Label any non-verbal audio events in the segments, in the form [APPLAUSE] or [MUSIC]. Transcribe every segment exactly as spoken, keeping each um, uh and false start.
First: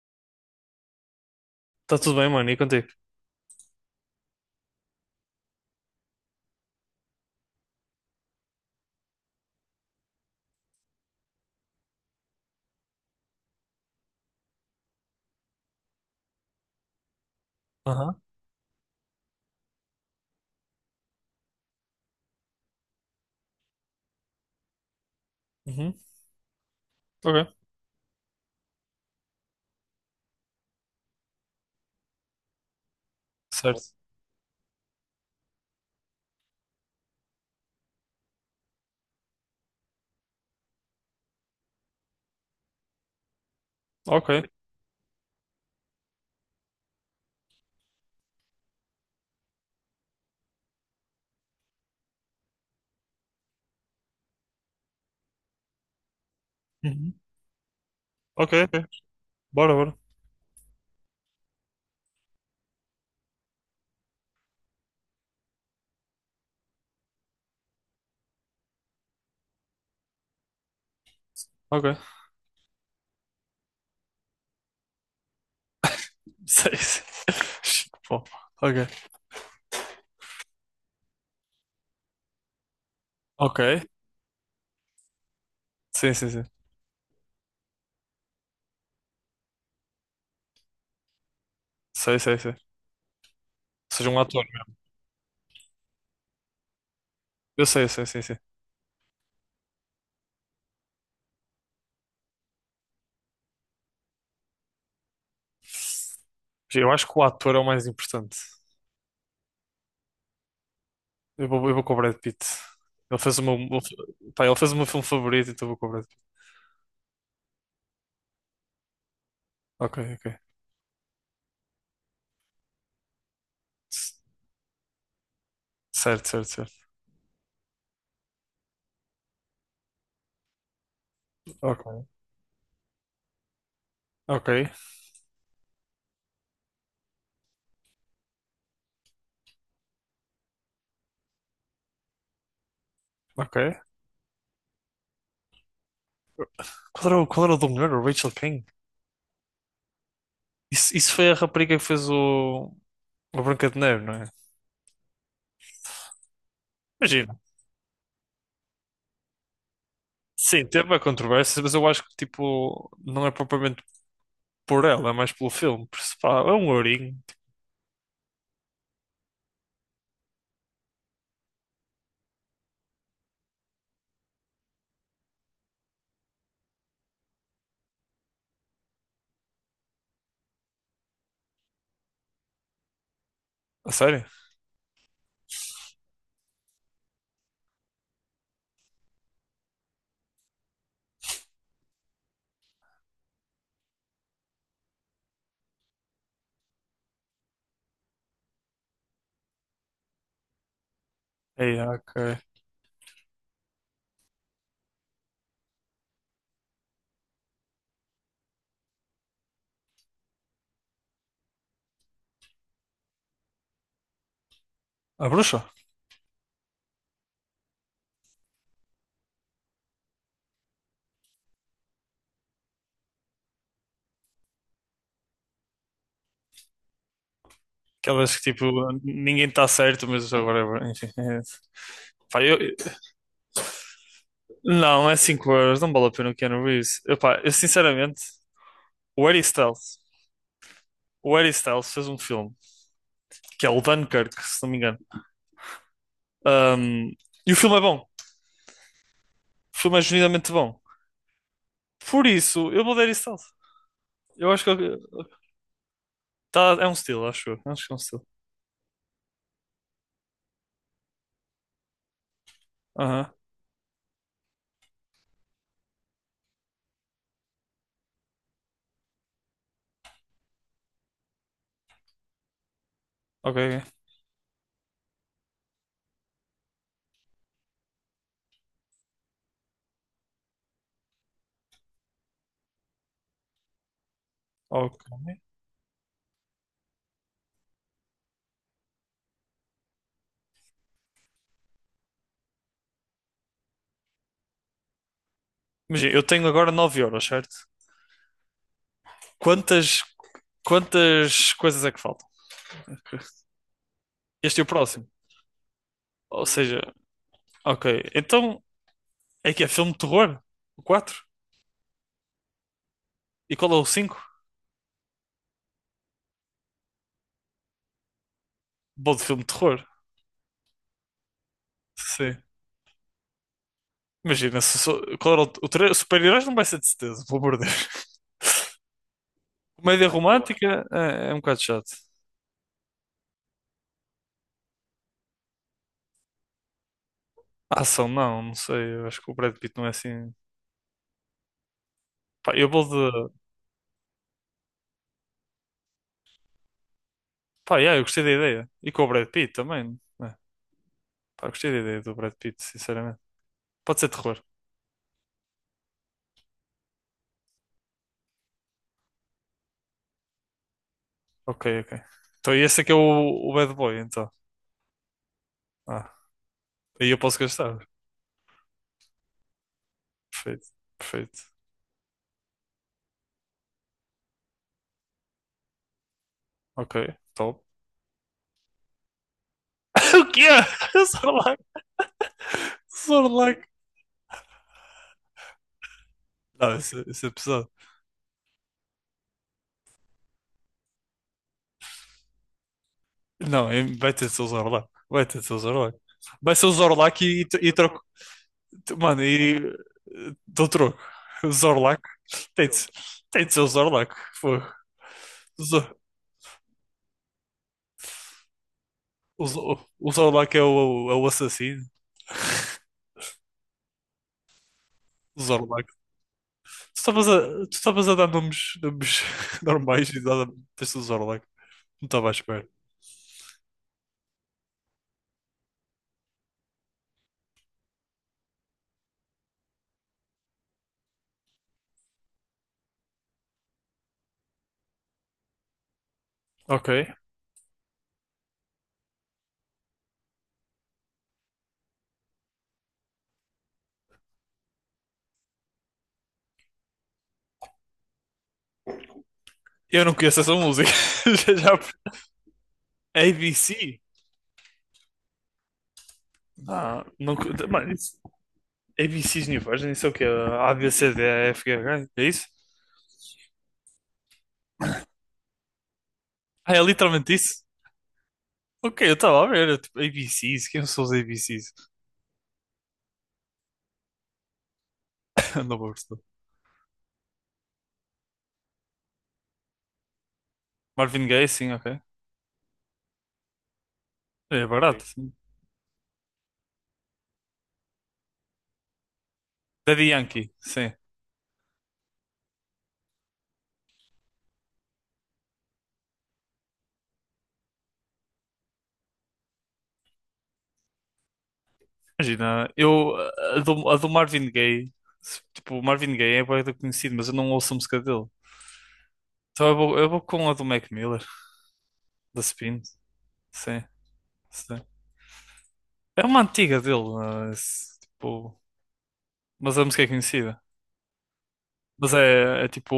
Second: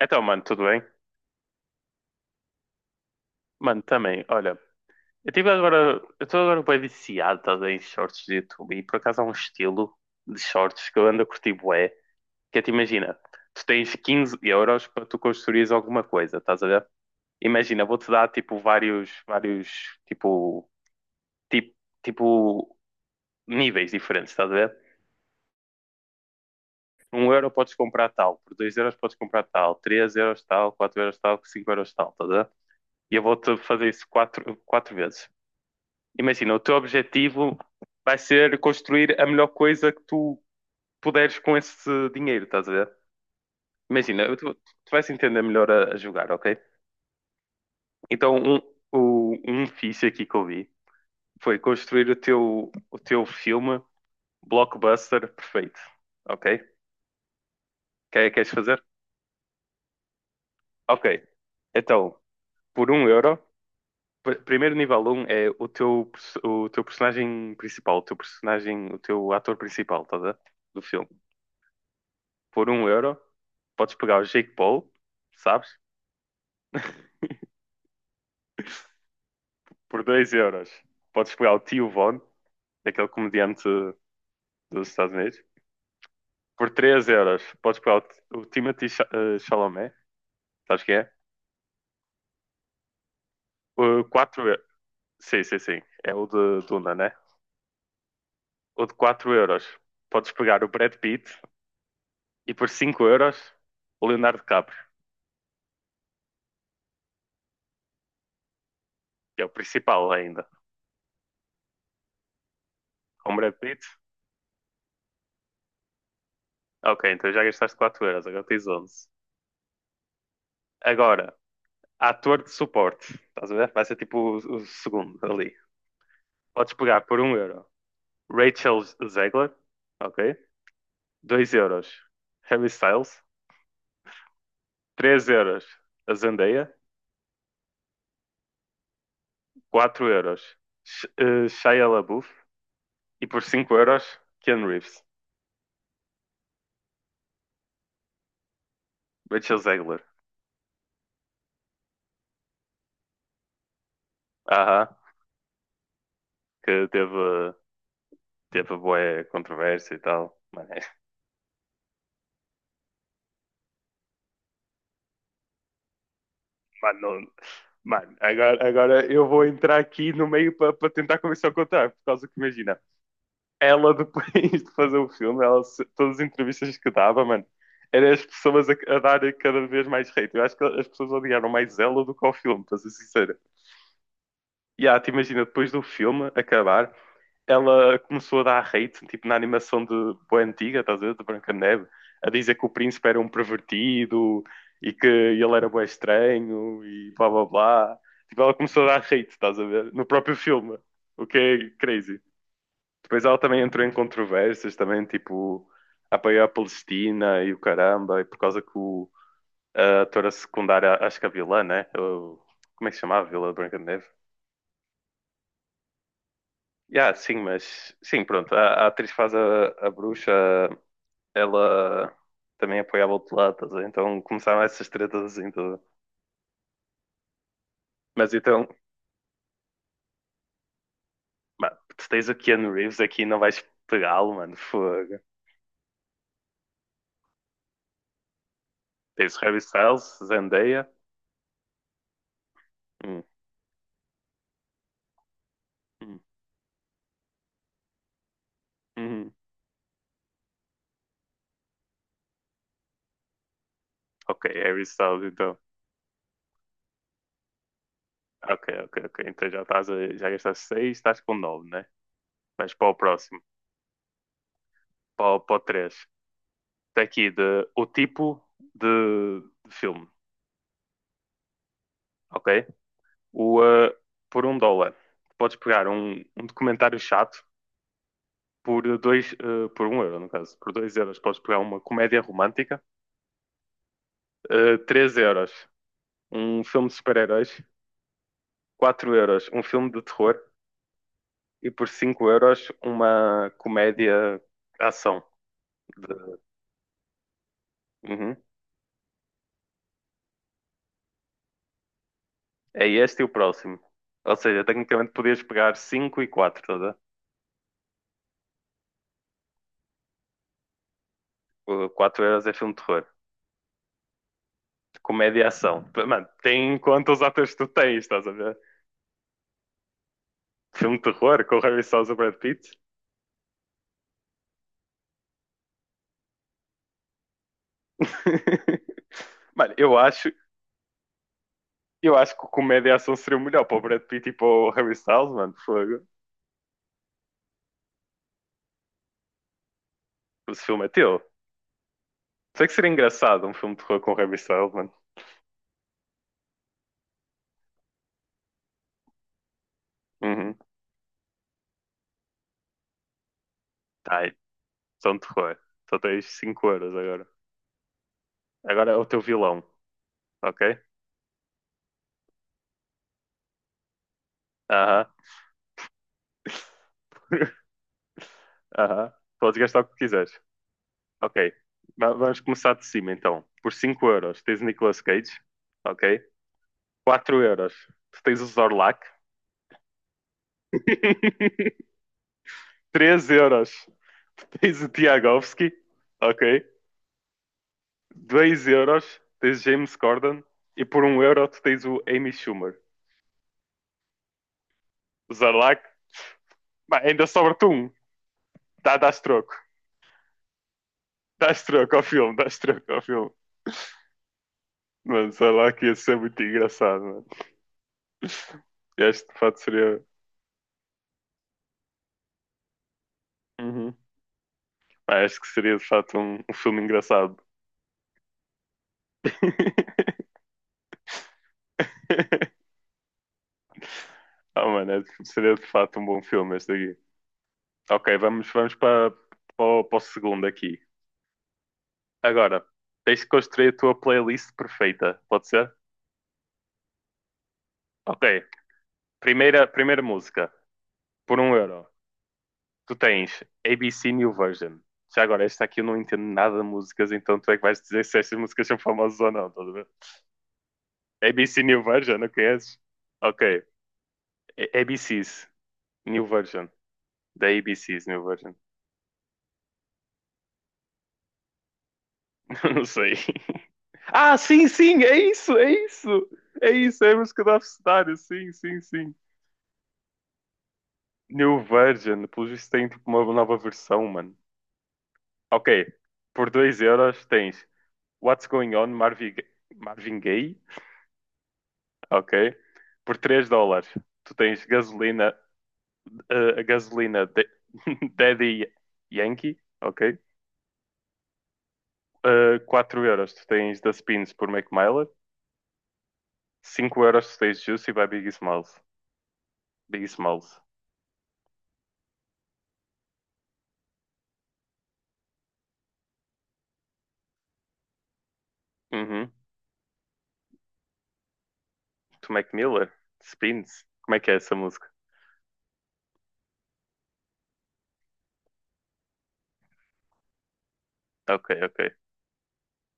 Então, mano, tudo bem? Tá tudo bem, mano, e contigo? Mano, também, olha, eu tive agora, eu estou agora bem viciado, estás a ver, em shorts de YouTube e por acaso há um estilo de shorts que eu ando a curtir bué, que é, te imagina, tu tens quinze euros para tu construires alguma coisa, estás a ver? Imagina, vou-te Aham. dar, tipo, vários, vários, tipo, tipo, tipo, níveis diferentes, estás a ver? Uhum. Um euro Ok. podes comprar tal, por dois euros podes comprar tal, três euros tal, quatro euros tal, cinco euros tal, estás a ver? E eu vou-te fazer Certo. isso quatro, quatro vezes. Imagina, o teu objetivo vai ser construir a melhor coisa que tu puderes com esse dinheiro, estás a ver? Imagina, Ok. eu- tu, tu vais entender melhor a, a jogar, ok? Então, um, o, um fixe aqui que eu vi foi construir o teu, o teu filme blockbuster perfeito, ok? Uhum. Quer, queres Ok, fazer? ok. Bora, bora. Ok, então, por um euro, pr- primeiro nível um é o teu, perso- o teu personagem principal, o teu personagem, o teu ator principal, estás a ver? Do filme. Ok. [LAUGHS] Por um euro, podes pegar o Jake Paul, sabes? Sei, sei. Bom, ok. Por dois euros, podes pegar o Tio Von, aquele comediante Ok. dos Estados Unidos. Sim, sim, sim. Por três euros, podes pegar o, o Timothée Cha- eh, Chalamet, sabes quem é? Sei, sei, sei. O Seja um quatro ator euros, mesmo. sim, sim, sim, é o de Duna, né? Eu sei, eu sei, sim, sim. O de quatro euros, podes pegar o Brad Pitt. E por cinco euros, o Leonardo DiCaprio, Eu acho que o ator é o mais importante. que é o principal ainda. Eu vou, eu vou com o Brad Pitt. Ele Com o fez o Brad meu, Pitt? o- pá, ele fez o meu filme favorito, então eu vou com o Brad Pitt. Ok, então já gastaste quatro euros, agora tens onze. Ok, ok. Agora, ator de suporte. Estás a ver? Vai ser C- tipo o, o segundo ali. Certo, certo, Podes certo. pegar por um euro Rachel Zegler, ok? Dois euros Ok, Harry Styles, ok, três euros a Zendaya, quatro euros Sh eh, Shia LaBeouf e por ok. cinco euros Ken Reeves. Qual era, o- qual era o do melhor? O Rachel King? Rachel Zegler. Isso, isso foi a rapariga que fez o, o Branca de Neve, não é? Aham, que teve, Imagina. teve boa controvérsia e tal. Sim, Mano, é- teve a controvérsia, mas eu acho que, tipo, não é propriamente por ela, é mais pelo filme. Por isso, pá, é um mano, ourinho. não- Tipo. mano, agora, agora eu vou entrar aqui no meio para tentar começar a contar, por causa que imagina. Ela depois de fazer o filme, ela, todas as entrevistas que dava, mano, eram as pessoas a, a darem cada vez mais hate. Eu acho que as pessoas odiaram mais ela do que ao filme, para ser sincero. A sério? E ah, te imagina, depois do filme acabar, ela começou a dar hate, tipo na animação de boa antiga, estás a ver, de Branca de Neve, a dizer que o príncipe era um pervertido e que ele era bem estranho e blá blá blá. Tipo, ela começou a dar hate, estás a ver, no próprio filme, o que é É, crazy. ok. Depois ela também entrou em controvérsias, também, tipo, apoiou a Palestina e o caramba, e por causa que o, a atora secundária, acho que é a vilã, né? O- como é que se chamava? Vila Branca de Neve? A bruxa? Yeah, sim, mas sim, pronto. A, a atriz que faz a, a bruxa, ela também apoiava o outro lado, estás a ver? Então começaram essas tretas assim todas. Mas Aquelas que, tipo, então, ninguém está certo, mas agora, é- enfim. É. mano, tu tens o Pá, eu. Keanu Reeves aqui e não vais pegá-lo, mano, Não, é fogo. cinco euros, não vale a pena o Keanu Reeves. Epá, eu sinceramente, o Tens Harry o Harry Styles, Styles, Zendaya. o Harry Styles fez um filme, Hum, que é o Dunkirk, se não me engano. hum, Um, e o filme é bom. hum. hum. O filme é genuinamente bom. Por isso, eu vou dar Harry Styles. Ok, Eu acho que Harry Styles, eu- então. tá, é um estilo, acho eu. Acho que é um estilo. Ok, ok, ok. Então já estás a, já gastaste seis, estás com nove, né? Mas para o Aham, próximo, para, o- para o terceiro. Está aqui de, o tipo de, de filme, ok? ok, O, ok. eh, por um dólar, podes pegar um, um documentário chato por dois, eh, por um euro, no caso. Por dois euros podes pegar uma comédia romântica. Eh, Ok. três euros, um filme de super-heróis. Quatro euros, um filme de terror. E por cinco euros, uma comédia ação. De, Imagina, eu tenho agora nove euros, certo? Uhum. Quantas, quantas coisas é que faltam? É este e o próximo. Ou Este seja, é o próximo. tecnicamente podias pegar cinco e Ou quatro, estás seja, a ver? ok. Então, é que é filme de terror? O quatro? O quatro euros é filme de terror. E qual é o cinco? Comédia e ação. Mano, tem em conta os atores que tu tens, estás a ver? Bom de filme de terror. Filme de terror com o Harry Styles e o Brad Sim. Pitt. Imagina, se, sou- qual era o, o tre- super-heróis não vai ser de certeza, pelo amor de Deus. [LAUGHS] Mano, [LAUGHS] eu Comédia acho, romântica é, é um bocado chato. eu acho que o comédia e ação seria o melhor para o Brad Pitt e para o Harry Styles, mano. Fogo. A ação, não, não sei. Eu acho que o Brad Pitt não é assim. Esse filme é teu. Pá, Sei eu que vou seria de. engraçado um filme de terror com o Harry Styles, mano. Pá, yeah, eu gostei da ideia. E com o Brad Pitt também, né? Uhum. Pá, eu gostei da ideia do Brad Pitt, sinceramente. Pode ser Tá, aí. terror. São de terror. Só tens cinco euros agora. Agora é o teu vilão, ok? Ok, ok. Então, e esse aqui é o, o Bad Boy, então. Aham. Ah, aí eu posso [LAUGHS] gastar. Aham. Podes gastar o que quiseres. Perfeito, perfeito. Ok. Va- Vamos começar de cima então. Por cinco euros tens o Nicolas Cage. Ok. Ok, quatro top. euros tu tens o Zorlak. [COUGHS] [LAUGHS] O que é? Zorlac, [LAUGHS] três Zorlac. euros tu tens o Tiagovski. Ok. [LAUGHS] Não, isso, é- isso é pesado. Dois euros tens James Corden. E por um euro tu tens o Amy Schumer. Não, é- vai ter de ser o Zorlac. Vai O ter de ser o Zorlac. Zorlak. Vai ser o Bah, Zorlac ainda e, sobra-te e um. troco. Dá, dás Mano, troco. e. eh, dou troco. O Dás troco Zorlac ao filme. Dás tem de, ser- troco ao filme. tem de ser o Zorlac. Pô. Mano, O, Zorlak ia Zo- ser muito engraçado, mano. [LAUGHS] Este de o fato Zo- seria. o Zorlac é o, é o assassino. Uhum. Pá, acho O que seria de Zorlac. fato um, um filme Tu estavas engraçado. a, tu estavas a dar nomes, nomes [LAUGHS] normais e [LAUGHS] dada- deste o Zorlac. Não estava à espera. Ah, mano, é- seria de fato um bom filme este aqui. Ok, vamos, vamos para, para, o- para o segundo aqui. Agora, tens de construir a tua playlist perfeita, pode ser? Ok. Ok, primeira, primeira música, por um euro. Tu tens A B C New Version. Já agora, esta aqui eu não entendo nada de músicas, então tu é que vais dizer se estas músicas são famosas ou não, estás a ver? Eu não conheço essa música. [LAUGHS] Já, A B C já- New Version, não conheces? Ok, A B C? A- ABCs, New Version. Não, não, co- Da mano, A B C, meu version. A B Cs New Version, isso é o quê? A, B, C, D, E, F, G, H, é isso? [LAUGHS] Não sei. Ah, sim, sim, é isso, é isso. É Ah, é isso, é a literalmente música do isso? Abcedário. Sim, sim, Ok, sim. eu estava a ver, eu, tipo, A B Cs, quem são os New A B Cs? Version, pelo visto tem tipo uma nova versão, mano. [LAUGHS] Ok, Não vou gostar. por dois euros tens What's Going On, Marvin, Marvin Gaye. Marvin Gaye, sim, ok. Ok, por três dólares tu tens É barato, sim, gasolina, sim. eh, a gasolina de- [LAUGHS] Daddy Yankee. Ok, Daddy Yankee, sim. Eh, quatro euros tu tens The Spins por Mac Miller. Cinco euros tu tens Juicy by Biggie Smalls. Big Smalls. Imagina, eu, a do, a do Marvin Gaye, se- tipo, o Marvin Gaye é bué da conhecido, mas eu não ouço a música dele. Uhum. Então eu vou, eu vou com a do Mac Miller, da Mac Spin, Miller? sim, Spins? Como é que é essa sim. música? É uma antiga dele, mas, tipo, mas a música é conhecida. Ok, ok. Mas é, é tipo,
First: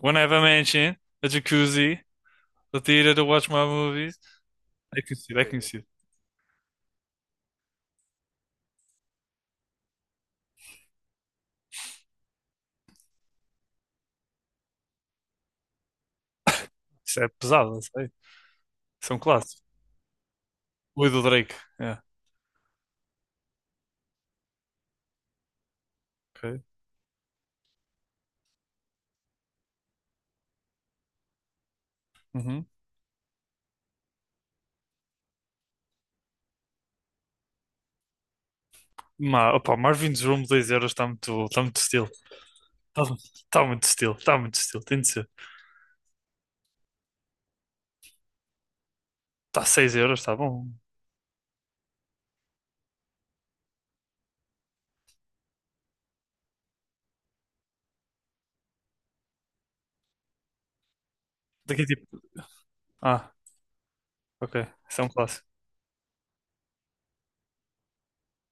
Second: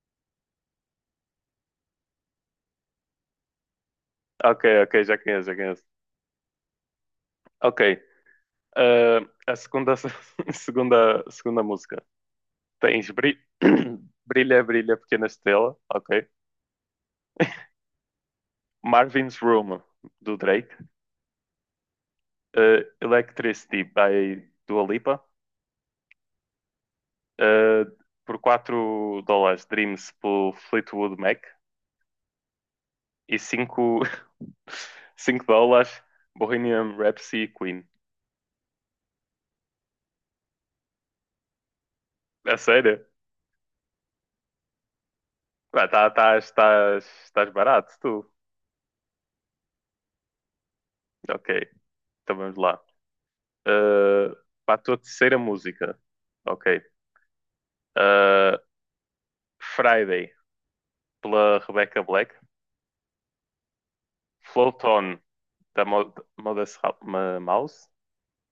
One Have a Mansion, a jacuzzi, a theater to watch my movies. Ok, É ok, já conhecido, é conheço, já conheço. conhecido. Ok. ah, a segunda, [LAUGHS] segunda, segunda música. Tens Bri- [COUGHS] [CLEARS THROAT] Brilha, Brilha, Pequena Estrela. Ok. Isso é pesado, não sei. Isso é um Marvin's clássico. Room, do Drake. O do Drake. É, Ah, Electricity, by Dua Lipa. ok. Ah, por quatro dólares, Dreams, por Fleetwood Mac. Uhum. E cinco, [LAUGHS] cinco dólares, Bohemian Rhapsody, Queen. Ma, opa, Marvin's Room dois euros está muito, está muito estilo. É Está sério? tá muito estilo, está muito estilo. Tem de ser. Pá, tá, estás, estás, estás barato, tu. Está seis euros, está bom. Ok, então vamos lá. Uh, Para a tua terceira música. Ok. Uh, Friday, pela Daqui Rebecca tipo. Black. Ah, ok. Float Isso é um On, clássico. da Mo- Modest Ra- Ma- Mouse,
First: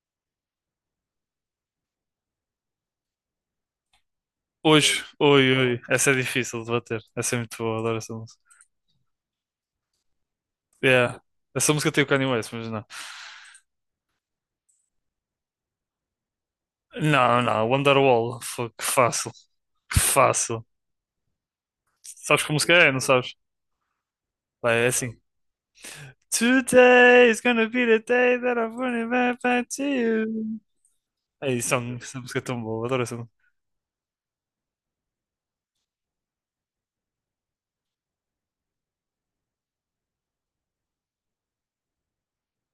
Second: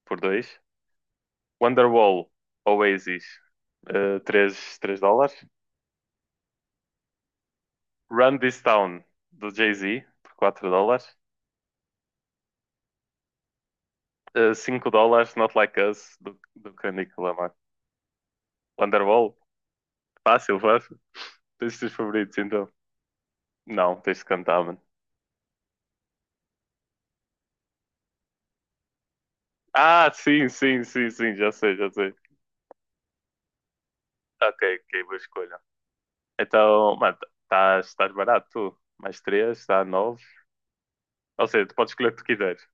por dois. Wonderwall, Oasis, uh, três três Hoje, dólares. oi, oi. Essa é difícil de bater. Essa é muito boa, adoro essa Run música. This Town, do Jay-Z, por quatro dólares. Yeah. Essa música tem o Kanye West, mas não. Uh, cinco dólares, Not Like Us, do, do Kendrick Não, Lamar. não, Wonderwall. Foi que fácil. Wonderwall, Que fácil, fácil. fácil. Tens os teus favoritos, Sabes como então. música é, não sabes? Não, tens de cantar, mano. Vai, é assim. Today is gonna be the day that I'm running back back to Ah, sim, you. sim, sim, sim, já É isso, sei, é já uma- sei. essa música é tão boa, adoro essa. Ok, ok, boa escolha. Então, mano, estás estás barato, tu. Mais três, está nove. Ou seja, tu podes escolher o que tu quiseres.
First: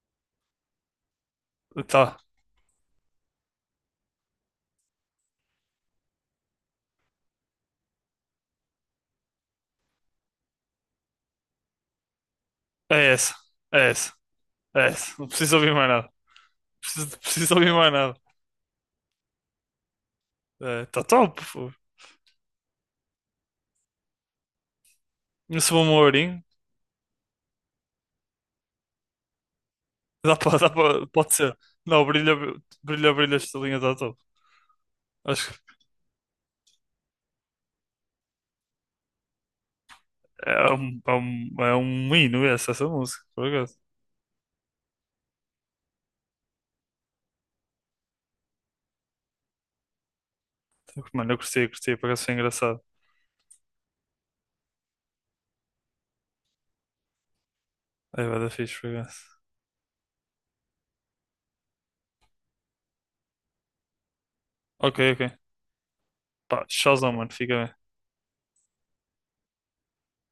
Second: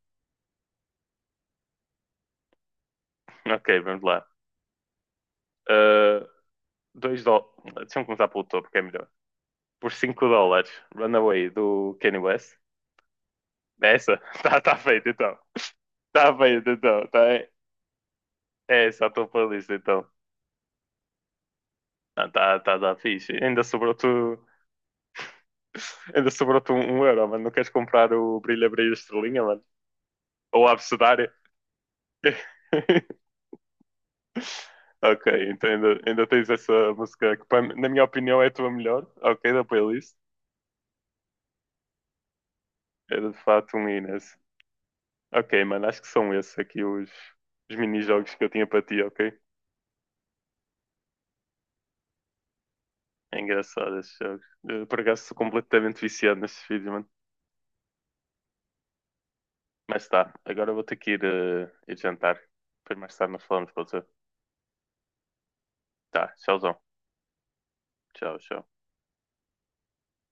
Tá, Ok, vamos lá. Ah, dois dólares. Deixa-me começar pelo topo, que é melhor. Por cinco dólares, Runaway do Kanye West. é essa, é É essa, essa? [LAUGHS] Tá, tá é feito, essa. Não então. preciso ouvir mais nada. Tá feito, então. Tá, Preciso, é preciso ouvir mais nada. essa a tua playlist, então. É, tá top, pô. Ah, tá, tá, tá fixe. Ainda sobrou tu Não sou um Ainda ourinho. sobrou-te um, um euro, mano. Não queres comprar o brilha, brilha, estrelinha, mano? Dá pra, Ou dá a pra, abecedária? pode ser. Não, brilha, brilha, [LAUGHS] brilha, esta linha tá top. Ok, Acho então que ainda, ainda tens essa música que, para- na minha opinião, é a tua melhor. Ok, da playlist. é um, é um, é um hino essa, essa música, Era de por fato acaso. um Inês. Ok, mano, acho que são esses aqui os, os mini-jogos que eu tinha para ti, ok? Mano, eu curti, curti, por ser engraçado. É engraçado esses jogos. Eh, Por acaso sou completamente viciado nestes vídeos, mano. É, vai dar fixe, por. Mas tá, agora vou ter que ir, eh, ir jantar. Depois mais tarde nós falamos, pode ser? Ok, ok. Tá, Pá, tchauzão. tchauzão, mano, fica bem. Tchau, tchau.